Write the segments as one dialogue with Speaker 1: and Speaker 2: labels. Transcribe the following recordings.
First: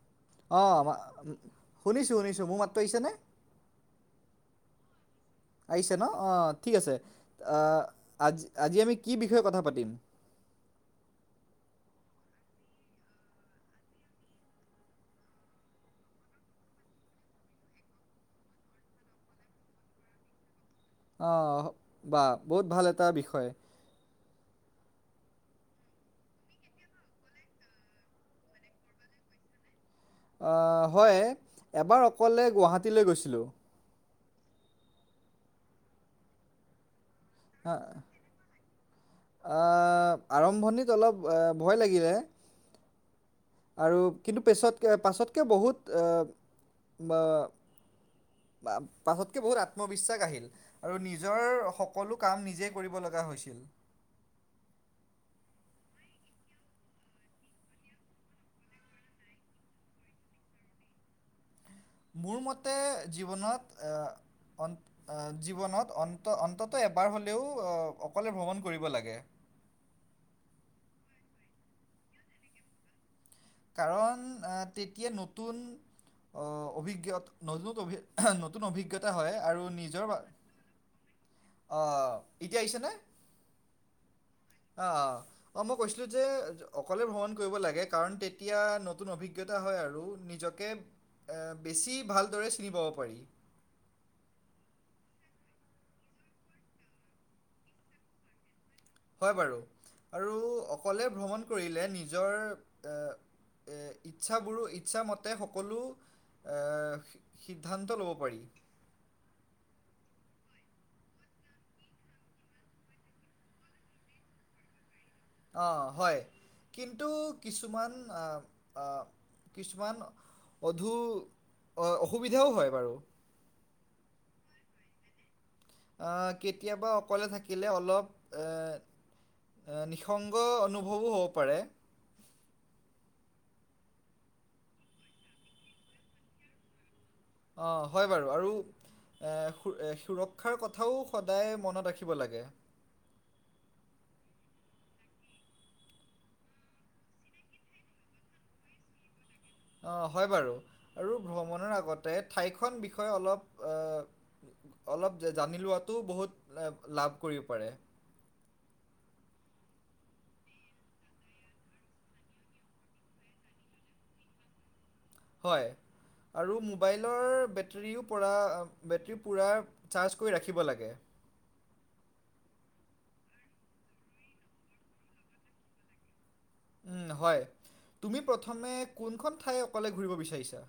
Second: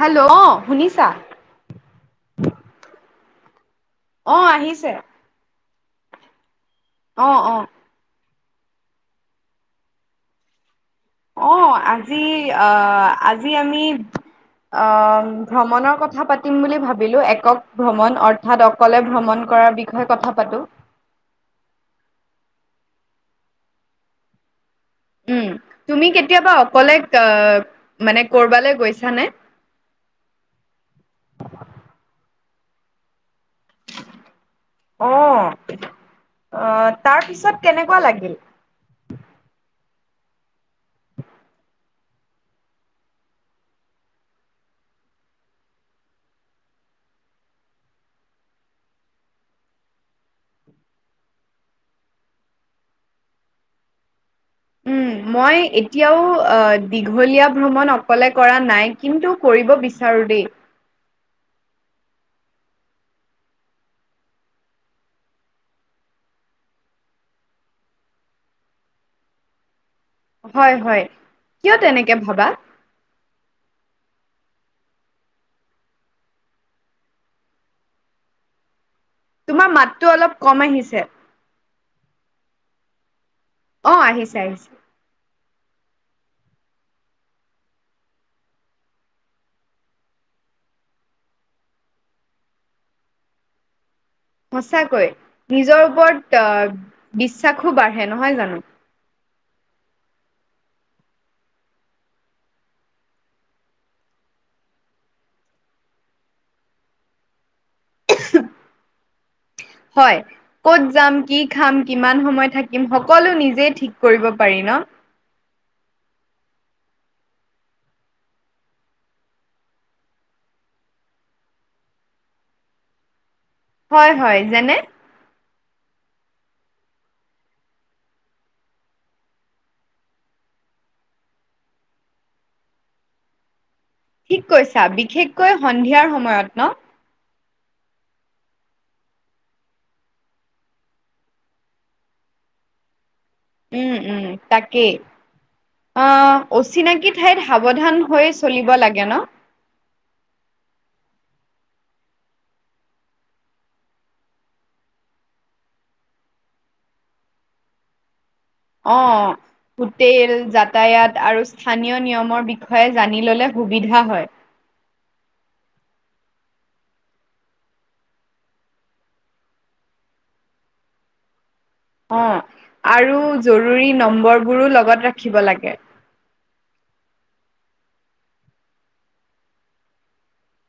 Speaker 1: Hello
Speaker 2: অ',
Speaker 1: শুনিছা
Speaker 2: শুনিছোঁ শুনিছোঁ। মোৰ মাতটো আহিছেনে?
Speaker 1: অ', আহিছে।
Speaker 2: আহিছে ন? অ', ঠিক আছে।
Speaker 1: অ অ
Speaker 2: আ আজ-আজি আমি কি বিষয়ে কথা পাতিম?
Speaker 1: অ', আজি আ, আজি আমি অ ভ্ৰমণৰ কথা পাতিম বুলি ভাবিলো। একক ভ্ৰমণ অৰ্থাৎ অকলে ভ্ৰমণ কৰাৰ বিষয়ে কথা পাতো।
Speaker 2: অ', বা বহুত ভাল এটা বিষয়।
Speaker 1: উম, তুমি কেতিয়াবা অকলে আ মানে কৰ'বালৈ গৈছানে?
Speaker 2: আ হয়, এবাৰ অকলে গুৱাহাটীলৈ গৈছিলোঁ।
Speaker 1: অ', অ' তাৰ পিছত কেনেকুৱা লাগিল?
Speaker 2: আ, আৰম্ভণিত অলপ আ ভয় লাগিলে। আৰু কিন্তু পেছত-পাছতকে বহুত আ বা আ পাছতকে বহুত আত্মবিশ্বাস আহিল। আৰু নিজৰ সকলো কাম নিজেই কৰিব লগা হৈছিল।
Speaker 1: উম
Speaker 2: [inaudible]
Speaker 1: মই এতিয়াও আ দীঘলীয়া ভ্ৰমণ অকলে কৰা নাই, কিন্তু কৰিব বিচাৰোঁ দেই।
Speaker 2: মোৰ মতে, জীৱনত আ অন, জীৱনত অন্ত-অন্ততঃ এবাৰ হ'লেও অকলে ভ্ৰমণ কৰিব লাগে।
Speaker 1: হয় হয়, কিয় তেনেকে ভাবা?
Speaker 2: কাৰণ আ তেতিয়া নতুন অভিজ্ঞত [unintelligible] নতুন অভিজ্ঞতা হয় আৰু
Speaker 1: তোমাৰ মাতটো
Speaker 2: নিজৰ
Speaker 1: অলপ
Speaker 2: বাবে।
Speaker 1: কম আহিছে।
Speaker 2: অ, এতিয়া আহিছে নে?
Speaker 1: অ, আহিছে -আহিছে।
Speaker 2: আহ অ', মই কৈছিলো যে অকলে ভ্ৰমণ কৰিব লাগে কাৰণ তেতিয়া নতুন অভিজ্ঞতা হয় আৰু নি নিজকে আ বেছি ভালদৰে চিনি পাব পাৰি।
Speaker 1: সঁচাকৈ, নিজৰ ওপৰত বিশ্বাসো বাঢ়ে নহয় জানো?
Speaker 2: হয় বাৰু, আৰু অকলে ভ্ৰমণ কৰিলে নিজৰ এ ইচ্ছাবোৰো, ইচ্ছামতে সকলো এ সিদ্ধান্ত ল'ব পাৰি।
Speaker 1: হয়। ক'ত যাম কি খাম কিমান সময় থাকিম সকলো নিজেই ঠিক কৰিব পাৰি ন?
Speaker 2: অ, হয় কিন্তু আ, অ কিছুমান অধু অসুবিধাও হয় বাৰু।
Speaker 1: হয় -হয় যেনে?
Speaker 2: অ, কেতিয়াবা অকলে থাকিলে অলপ এ নিসংগ অনুভৱো হ'ব পাৰে।
Speaker 1: ঠিক কৈছা বিশেষকৈ সন্ধিয়াৰ সময়ত ন?
Speaker 2: অ, হয় বাৰু আৰু এ সুৰ -সুৰক্ষাৰ কথাও সদায় মনত ৰাখিব লাগে।
Speaker 1: উম -উম তাকেই। অ, অচিনাকি ঠাইত সাৱধান হৈ চলিব লাগে ন?
Speaker 2: অ, হয় বাৰু আৰু ভ্ৰমণৰ আগতে ঠাইখন বিষয়ে অলপ অ অলপ জানি লোৱাটো বহুত লাভ কৰিব পাৰে।
Speaker 1: অ', হোটেল, যাতায়াত আৰু স্থানীয় নিয়মৰ বিষয়ে জানি ল'লে সুবিধা হয়।
Speaker 2: হয়। আৰু মোবাইলৰ বেটেৰীও পৰা বেটেৰী পোৰা চাৰ্জ কৰি ৰাখিব লাগে।
Speaker 1: অ, আৰু জৰুৰী নম্বৰবোৰো লগত ৰাখিব লাগে।
Speaker 2: উম, হয় তুমি প্ৰথমে কোনখন ঠাই অকলে ঘূৰিব বিচাৰিছা?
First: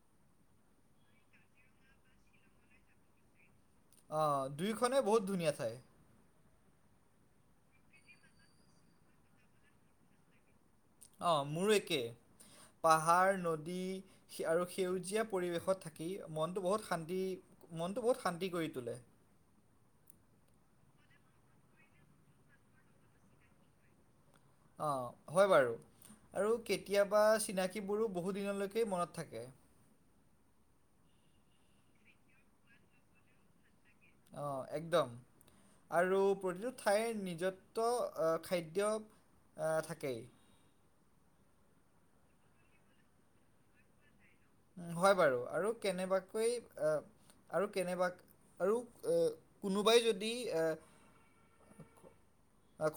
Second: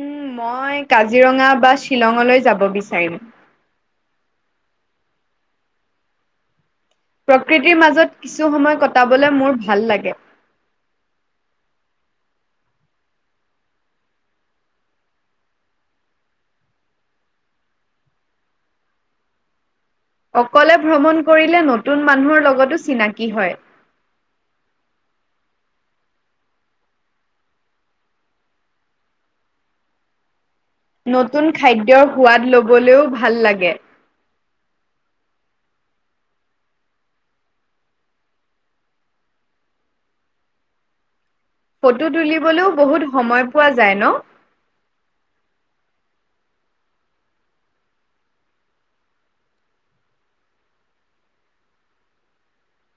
Speaker 1: উম, মই কাজিৰঙা বা শ্বিলঙলৈ যাব বিচাৰিম।
Speaker 2: অ, দুইখনে বহুত ধুনীয়া ঠাই।
Speaker 1: প্ৰকৃতিৰ মাজত কিছু সময় কটাবলৈ মোৰ ভাল লাগে।
Speaker 2: অ, মোৰ একে পাহাৰ, নদী সে আৰু সেউজীয়া পৰিৱেশত থাকি মনটো বহুত শান্তি মনটো বহুত শান্তি কৰি তোলে।
Speaker 1: অকলে ভ্ৰমণ কৰিলে নতুন মানুহৰ লগতো চিনাকী হয়।
Speaker 2: অ, হয় বাৰু আৰু কেতিয়াবা চিনাকিবোৰো বহু দিনলৈকে মনত থাকে।
Speaker 1: নতুন খাদ্যৰ সোৱাদ লবলৈও ভাল লাগে।
Speaker 2: অ, একদম। আৰু প্ৰতিটো ঠাইৰ নিজত্ব অ, খাদ্য আ, থাকেই।
Speaker 1: ফটো তুলিবলৈও বহুত সময় পোৱা যায় ন?
Speaker 2: উম, হয় বাৰু আৰু কেনেবাকৈ আ আৰু কেনেবা আৰু অ, কোনোবাই যদি এ অ,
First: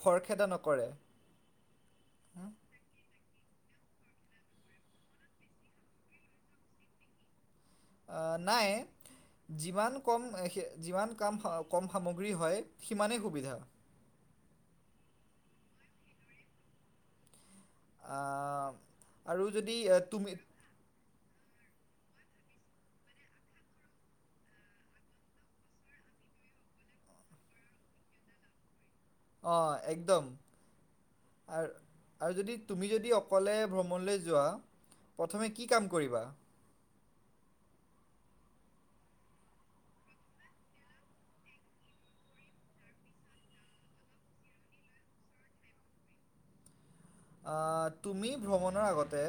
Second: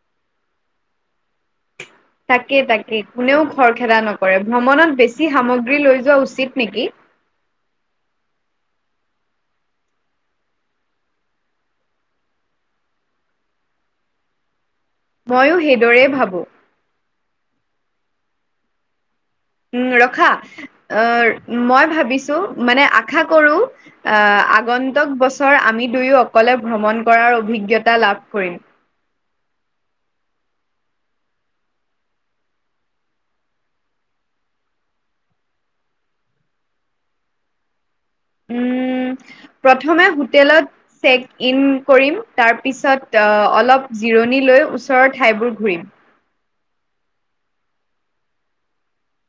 Speaker 2: খৰখেদা নকৰে। হুম,
Speaker 1: তাকে -তাকে কোনেও খৰখেদা নকৰে ভ্ৰমণত বেছি সামগ্ৰী লৈ যোৱা উচিত নিকি?
Speaker 2: অ, নাই। যিমান কম যিমান কাম কম সামগ্ৰী হয় সিমানেই সুবিধা হয়।
Speaker 1: ময়ো সেইদৰেই ভাবোঁ।
Speaker 2: আ, উম আৰু যদি
Speaker 1: উম ৰখা
Speaker 2: তুমি
Speaker 1: অ, মই ভাবিছোঁ মানে আশা কৰোঁ আহ আগন্তক বছৰ আমি দুয়ো অকলে ভ্ৰমণ কৰাৰ অভিজ্ঞতা লাভ কৰিম।
Speaker 2: অ একদম অ আৰু যদি তুমি যদি অকলে ভ্ৰমণলৈ যোৱা প্ৰথমে কি কাম কৰিবা
Speaker 1: উম
Speaker 2: [inaudible]
Speaker 1: প্ৰথমে হোটেলত চেক ইন কৰিম তাৰপিছত অ, অলপ জিৰণি লৈ ওচৰৰ ঠাইবোৰ ঘূৰিম।
Speaker 2: অ তুমি ভ্ৰমণৰ আগতে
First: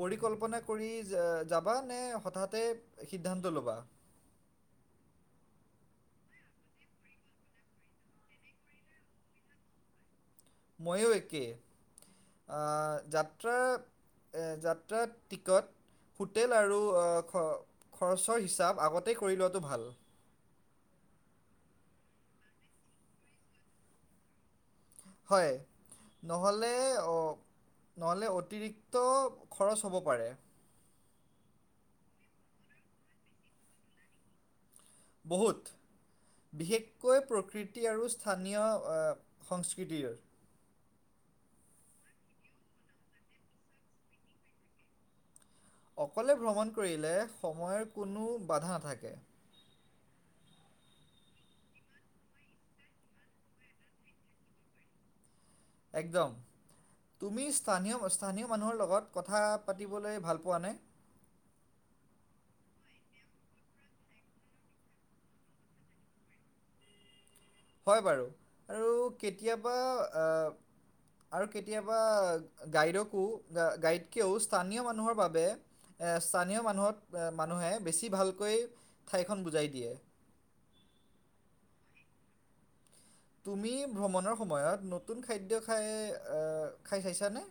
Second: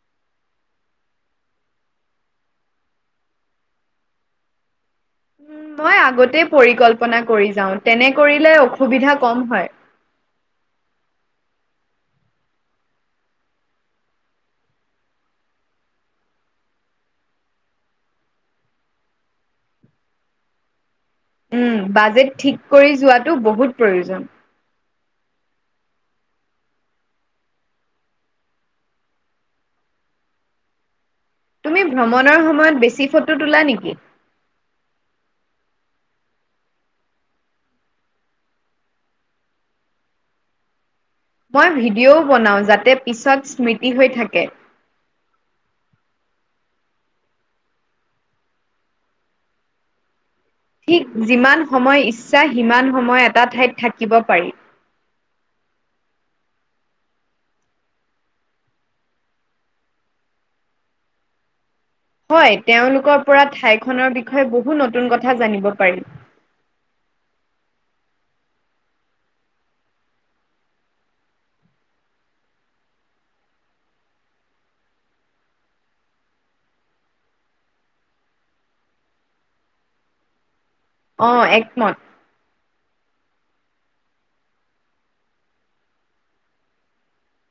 Speaker 2: পৰিকল্পনা কৰি যাবা নে হঠাতে সিদ্ধান্ত ল'বা
Speaker 1: উম, মই আগতে পৰিকল্পনা কৰি যাও তেনে কৰিলে অসুবিধা কম হয়
Speaker 2: ময়ো একে আ যাত্ৰা যাত্ৰা টিকট হোটেল আৰু খ খৰচৰ হিচাপ আগতেই কৰি লোৱাটো ভাল
Speaker 1: উম বাজেট ঠিক কৰি যোৱাটো বহুত প্ৰয়োজন
Speaker 2: হয় নহ'লে নহ'লে অতিৰিক্ত খৰচ হ'ব পাৰে
Speaker 1: তুমি ভ্ৰমণৰ সময়ত বেছি ফটো তোলা নেকি
Speaker 2: বহুত বিশেষকৈ প্ৰকৃতি আৰু স্থানীয় সংস্কৃতিৰ
Speaker 1: মই ভিডিঅ'ও বনাওঁ যাতে পিছত স্মৃতি হৈ থাকে
Speaker 2: অকলে ভ্ৰমণ কৰিলে সময়ৰ কোনো বাধা নাথাকে
Speaker 1: ঠিক যিমান সময় ইচ্ছা সিমান সময় এটা ঠাইত থাকিব পাৰি
Speaker 2: একদম তুমি স্থানীয় অস্থানীয় মানুহৰ লগত কথা পাতিবলৈ ভাল পোৱা নে
Speaker 1: হয় তেওঁলোকৰ পৰা ঠাইখনৰ বিষয়ে বহুত নতুন কথা জানিব পাৰি।
Speaker 2: হয় বাৰু আৰু কেতিয়াবা আ আৰু কেতিয়াবা গাইডকো গাইডকেও স্থানীয় মানুহৰ বাবে এ স্থানীয় মানুহত মানুহে বেছি ভালকৈ ঠাইখন বুজাই দিয়ে।
Speaker 1: অ একমত।
Speaker 2: তুমি ভ্ৰমণৰ সময়ত নতুন খাদ্য খাই আ খাই চাইছানে?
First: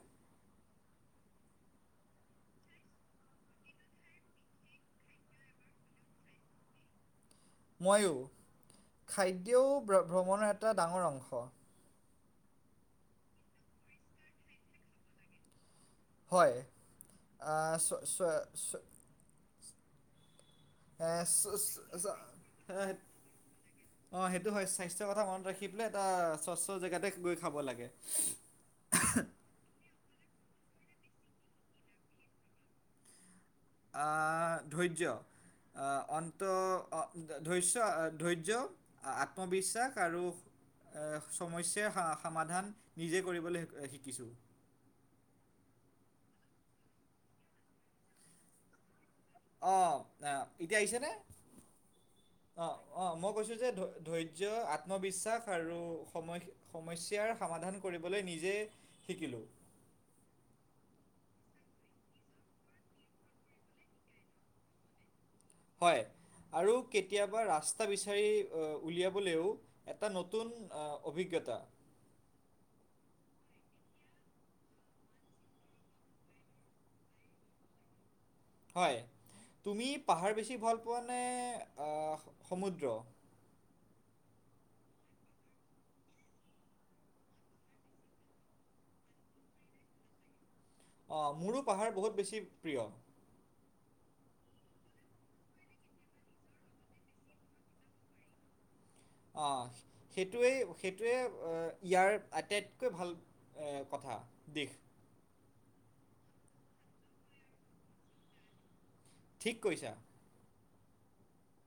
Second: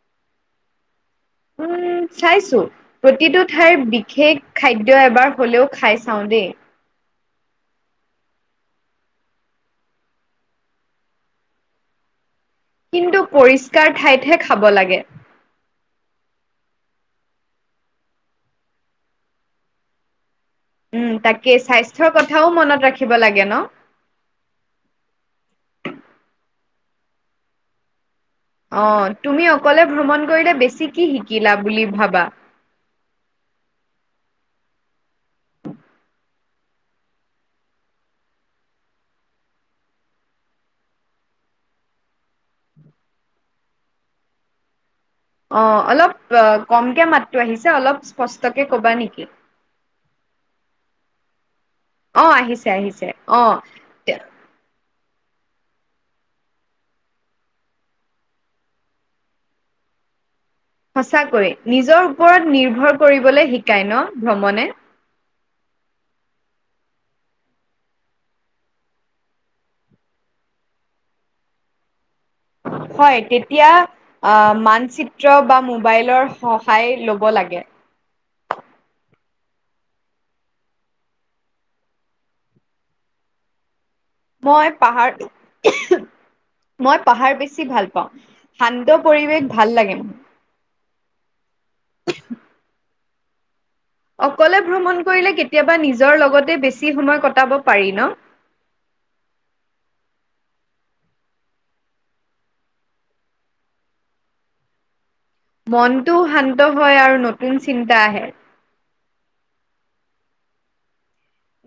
Speaker 1: উম চাইছো প্ৰতিটো ঠাইৰ বিশেষ খাদ্য এবাৰ হলেও খাই চাওঁ দেই
Speaker 2: ময়ো খাদ্যও ভ্ৰমণৰ এটা ডাঙৰ অংশ
Speaker 1: কিন্তু পৰিষ্কাৰ ঠাইতহে খাব লাগে
Speaker 2: হয় আ চ চ চ এ
Speaker 1: উম
Speaker 2: চো
Speaker 1: তাকে স্বাস্থ্যৰ
Speaker 2: চা
Speaker 1: কথাও মনত
Speaker 2: হেত
Speaker 1: ৰাখিব লাগে ন।
Speaker 2: অ সেইটো হয় স্বাস্থ্য কথা মনত ৰাখিপেলাই এটা স্বচ্ছ জেগাতে গৈ খাব লাগে
Speaker 1: অ তুমি অকলে ভ্ৰমণ কৰিলে বেছি কি শিকিলা বুলি ভাবা
Speaker 2: আহ ধৈৰ্য আ অন্ত ধৈশ্য ধৈৰ্য্য আত্মবিশ্বাস আৰু আ সমস্যা সামাধান নিজে কৰিবলৈ শিকিছোঁ।
Speaker 1: অ অলপ কমকে মাতটো আহিছে অলপ স্পষ্টকে ক'বা নেকি?
Speaker 2: অ এতিয়া আহিছে নে? অ অ মই কৈছো যে ধৈ ধৈ ৰ্য্য আত্মবিশ্বাস আৰু সম সমস্যাৰ সমাধান কৰিবলৈ নিজে শিকিলো।
Speaker 1: সঁচাকৈয়ে নিজৰ ওপৰত নিৰ্ভৰ কৰিবলৈ শিকায় ন ভ্ৰমণে।
Speaker 2: হয় আৰু কেতিয়াবা ৰাস্তা বিচাৰি অ উলিয়াবলৈও এটা নতুন আ অভিজ্ঞতা।
Speaker 1: হয় তেতিয়া আহ, মানচিত্ৰ বা মোবাইলৰ সহায় লব লাগে।
Speaker 2: হয়, তুমি পাহাৰ বেছি ভাল পোৱা নে আ' সমুদ্ৰ?
Speaker 1: মই পাহাৰ মই পাহাৰ বেছি ভাল পাওঁ শান্ত পৰিৱেশ ভাল লাগে মোৰ।
Speaker 2: অঁ মোৰো পাহাৰ বহুত বেছি প্ৰিয়।
Speaker 1: অকলে ভ্ৰমণ কৰিলে কেতিয়াবা নিজৰ লগতে বেছি সময় কটাব পাৰি ন?
Speaker 2: অঁ সেইটোৱেই সেইটোৱে আ ইয়াৰ আটাইতকৈ ভাল। এ কথা দেশ
Speaker 1: মনটো শান্ত হয় আৰু নতুন চিন্তা আহে।
Speaker 2: ঠিক কৰিছা।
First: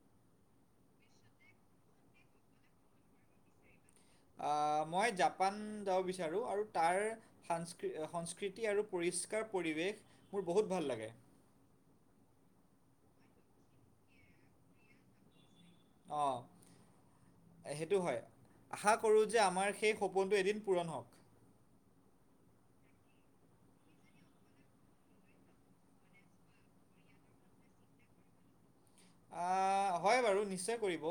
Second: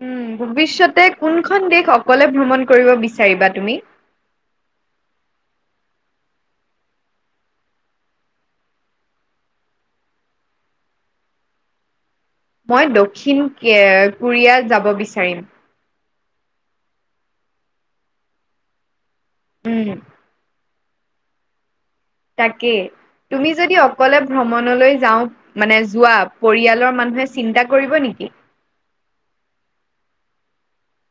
Speaker 1: উম, ভৱিষ্যতে কোনখন দেশ অকলে ভ্ৰমণ কৰিব বিচাৰিবা তুমি?
Speaker 2: আ, মই জাপান যাব বিচাৰোঁ আৰু তাৰ সস্কৃ সংস্কৃতি আৰু পৰিষ্কাৰ পৰিৱেশ মোৰ বহুত ভাল লাগে।
Speaker 1: মই দক্ষিণ কে কোৰিয়াত যাব বিচাৰিম।
Speaker 2: অ, সেইটো হয়, আশা কৰো যে আমাৰ
Speaker 1: উম,
Speaker 2: সেই সপোন এদিন পূৰণ হওক।
Speaker 1: তাকেই, তুমি যদি অকলে ভ্ৰমণলে যাওঁ মানে যোৱা পৰিয়ালৰ মানুহে চিন্তা কৰিব নিকি?
Speaker 2: আ, হয় বাৰু নিশ্চয় কৰিব।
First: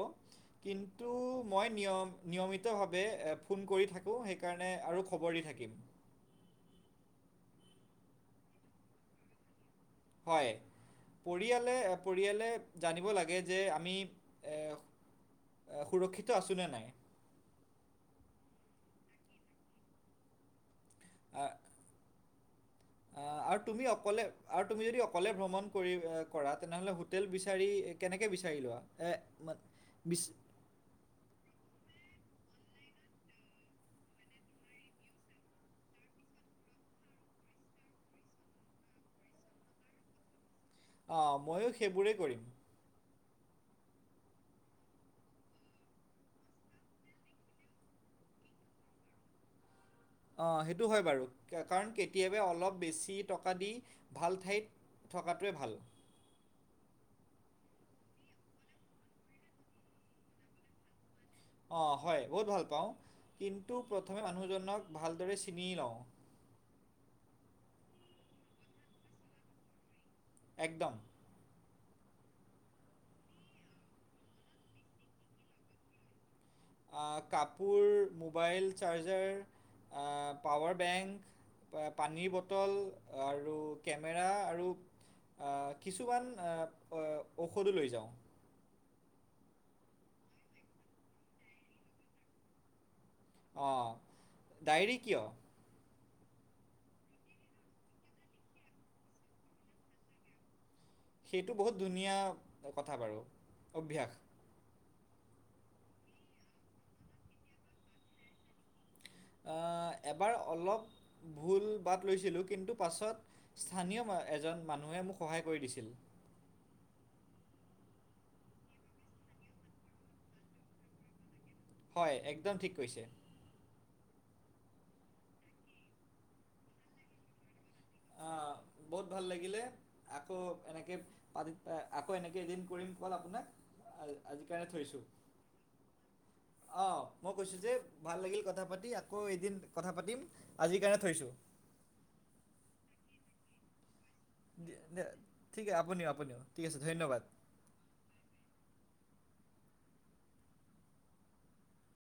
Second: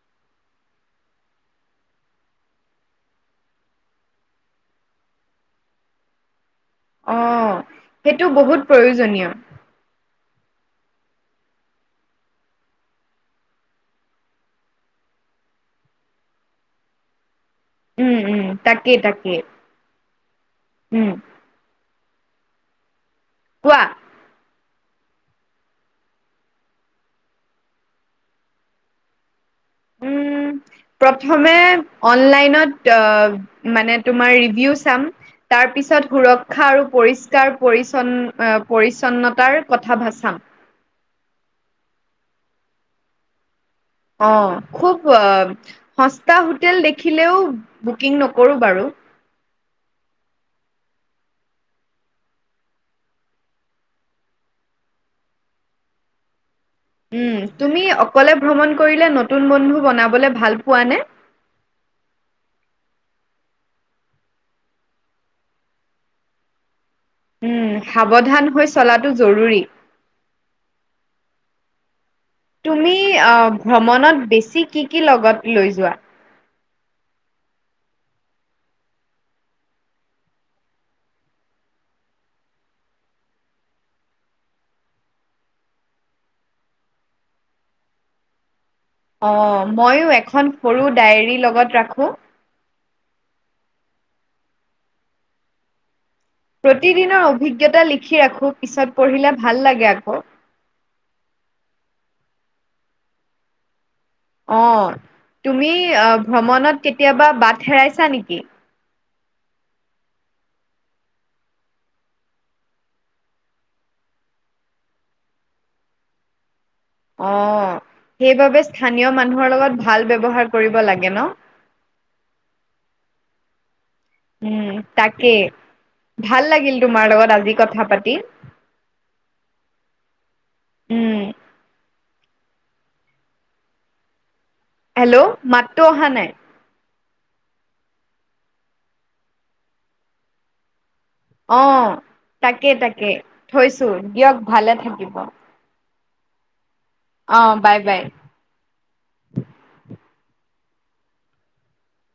Speaker 2: কিন্তু মই নিয়ম নিয়মিতভাৱে ফোন কৰি থাকোঁ, সেই সেইকাৰণে আৰু খবৰ দি থাকিম।
Speaker 1: অহ, সেইটো বহুত প্ৰয়োজনীয়।
Speaker 2: হয়। পৰিয়ালে-পৰিয়ালে জানিব লাগে যে আমি এ সুৰক্ষিত আছো নে নাই?
Speaker 1: উম, উম, তাকেই-তাকেই উম,
Speaker 2: আ, আ আৰু
Speaker 1: কোৱা।
Speaker 2: তুমি অকলে আৰু তুমি যদি অকলে ভ্ৰমণ কৰি কৰা তেনেহ'লে হোটেল বিচাৰি কেনেকে বিচাৰি লোৱা। এ মান বিশ
Speaker 1: উম, প্ৰথমে অনলাইনত মানে তোমাৰ ৰিভিউ চাম। তাৰ পিছত সুৰক্ষা আৰু পৰিষ্কাৰ-পৰিছন্ন পৰিচ্ছন্নতাৰ কথা ভা চাম।
Speaker 2: অঁ, ময়ো সেইবোৰেই কৰিম।
Speaker 1: অ, খুব আ সস্তা হোটেল দেখিলেও বুকিং নকৰোঁ বাৰু।
Speaker 2: অ, সেইটো হয় বাৰু কাৰণ কেতিয়াবা অলপ বেছি টকা দি ভাল ঠাইত থকাটোৱে ভাল।
Speaker 1: উম, তুমি অকলে ভ্ৰমণ কৰিলে নতুন বন্ধু বনাবলে ভাল পোৱা নে?
Speaker 2: অ, হয় বহুত ভাল পাওঁ কিন্তু প্ৰথমে মানুহজনক ভালদৰে চিনি লওঁ।
Speaker 1: উম, সাৱধান হৈ চলাটো জৰুৰী।
Speaker 2: একদম।
Speaker 1: তুমি আহ ভ্ৰমণত বেছি কি-কি লগত লৈ যোৱা?
Speaker 2: আ কাপোৰ মোবাইল চাৰ্জাৰ আ, পাৱাৰ বেংক। পা পানীৰ বটল আৰু কেমেৰা আৰু আ কিছুমান অ আ ঔষধো লৈ যাওঁ।
Speaker 1: অ, মইয়ো এখন সৰু ডায়েৰীৰ লগত ৰাখোঁ।
Speaker 2: অ, ডায়েৰী কিয়?
Speaker 1: প্ৰতিদিনৰ অভিজ্ঞতা লিখি ৰাখো পিছত পঢ়িলে ভাল লাগে আকৌ।
Speaker 2: সেইটো বহুত ধুনীয়া কথা বাৰু অভ্যাস।
Speaker 1: অ, তুমি আহ, ভ্ৰমণত কেতিয়াবা বাট হেৰাইছা নেকি?
Speaker 2: আ এবাৰ অলপ ভুল বাট লৈছিলোঁ কিন্তু পাছত স্থানীয় এজন মানুহে মোক সহায় কৰি দিছিল।
Speaker 1: অ সেইবাবে স্থানীয় মানুহৰ লগত ভাল ব্যৱহাৰ কৰিব লাগে ন
Speaker 2: হয় একদম ঠিক কৈছে
Speaker 1: উম তাকে ভাল লাগিল তোমাৰ লগত আজি কথা পাতি
Speaker 2: আ, বহুত ভাল লাগিলে আকৌ এনেকে
Speaker 1: উম
Speaker 2: পাতি আকৌ এনেকে এদিন কৰিম কল আপোনাক আজিৰ কাৰণে থৈছোঁ।
Speaker 1: মাততো অহা নাই?
Speaker 2: অ মই কৈছো যে ভাল লাগিল কথা পাতি আকৌ এদিন কথা পাতিম আজিৰ কাৰণে থৈছো
Speaker 1: অ তাকে তাকে থৈছো দিয়ক ভালে থাকিব
Speaker 2: ঠিকে আপুনিও আপুনিও ঠিক আছে ধন্যবাদ
Speaker 1: অ বাই বাই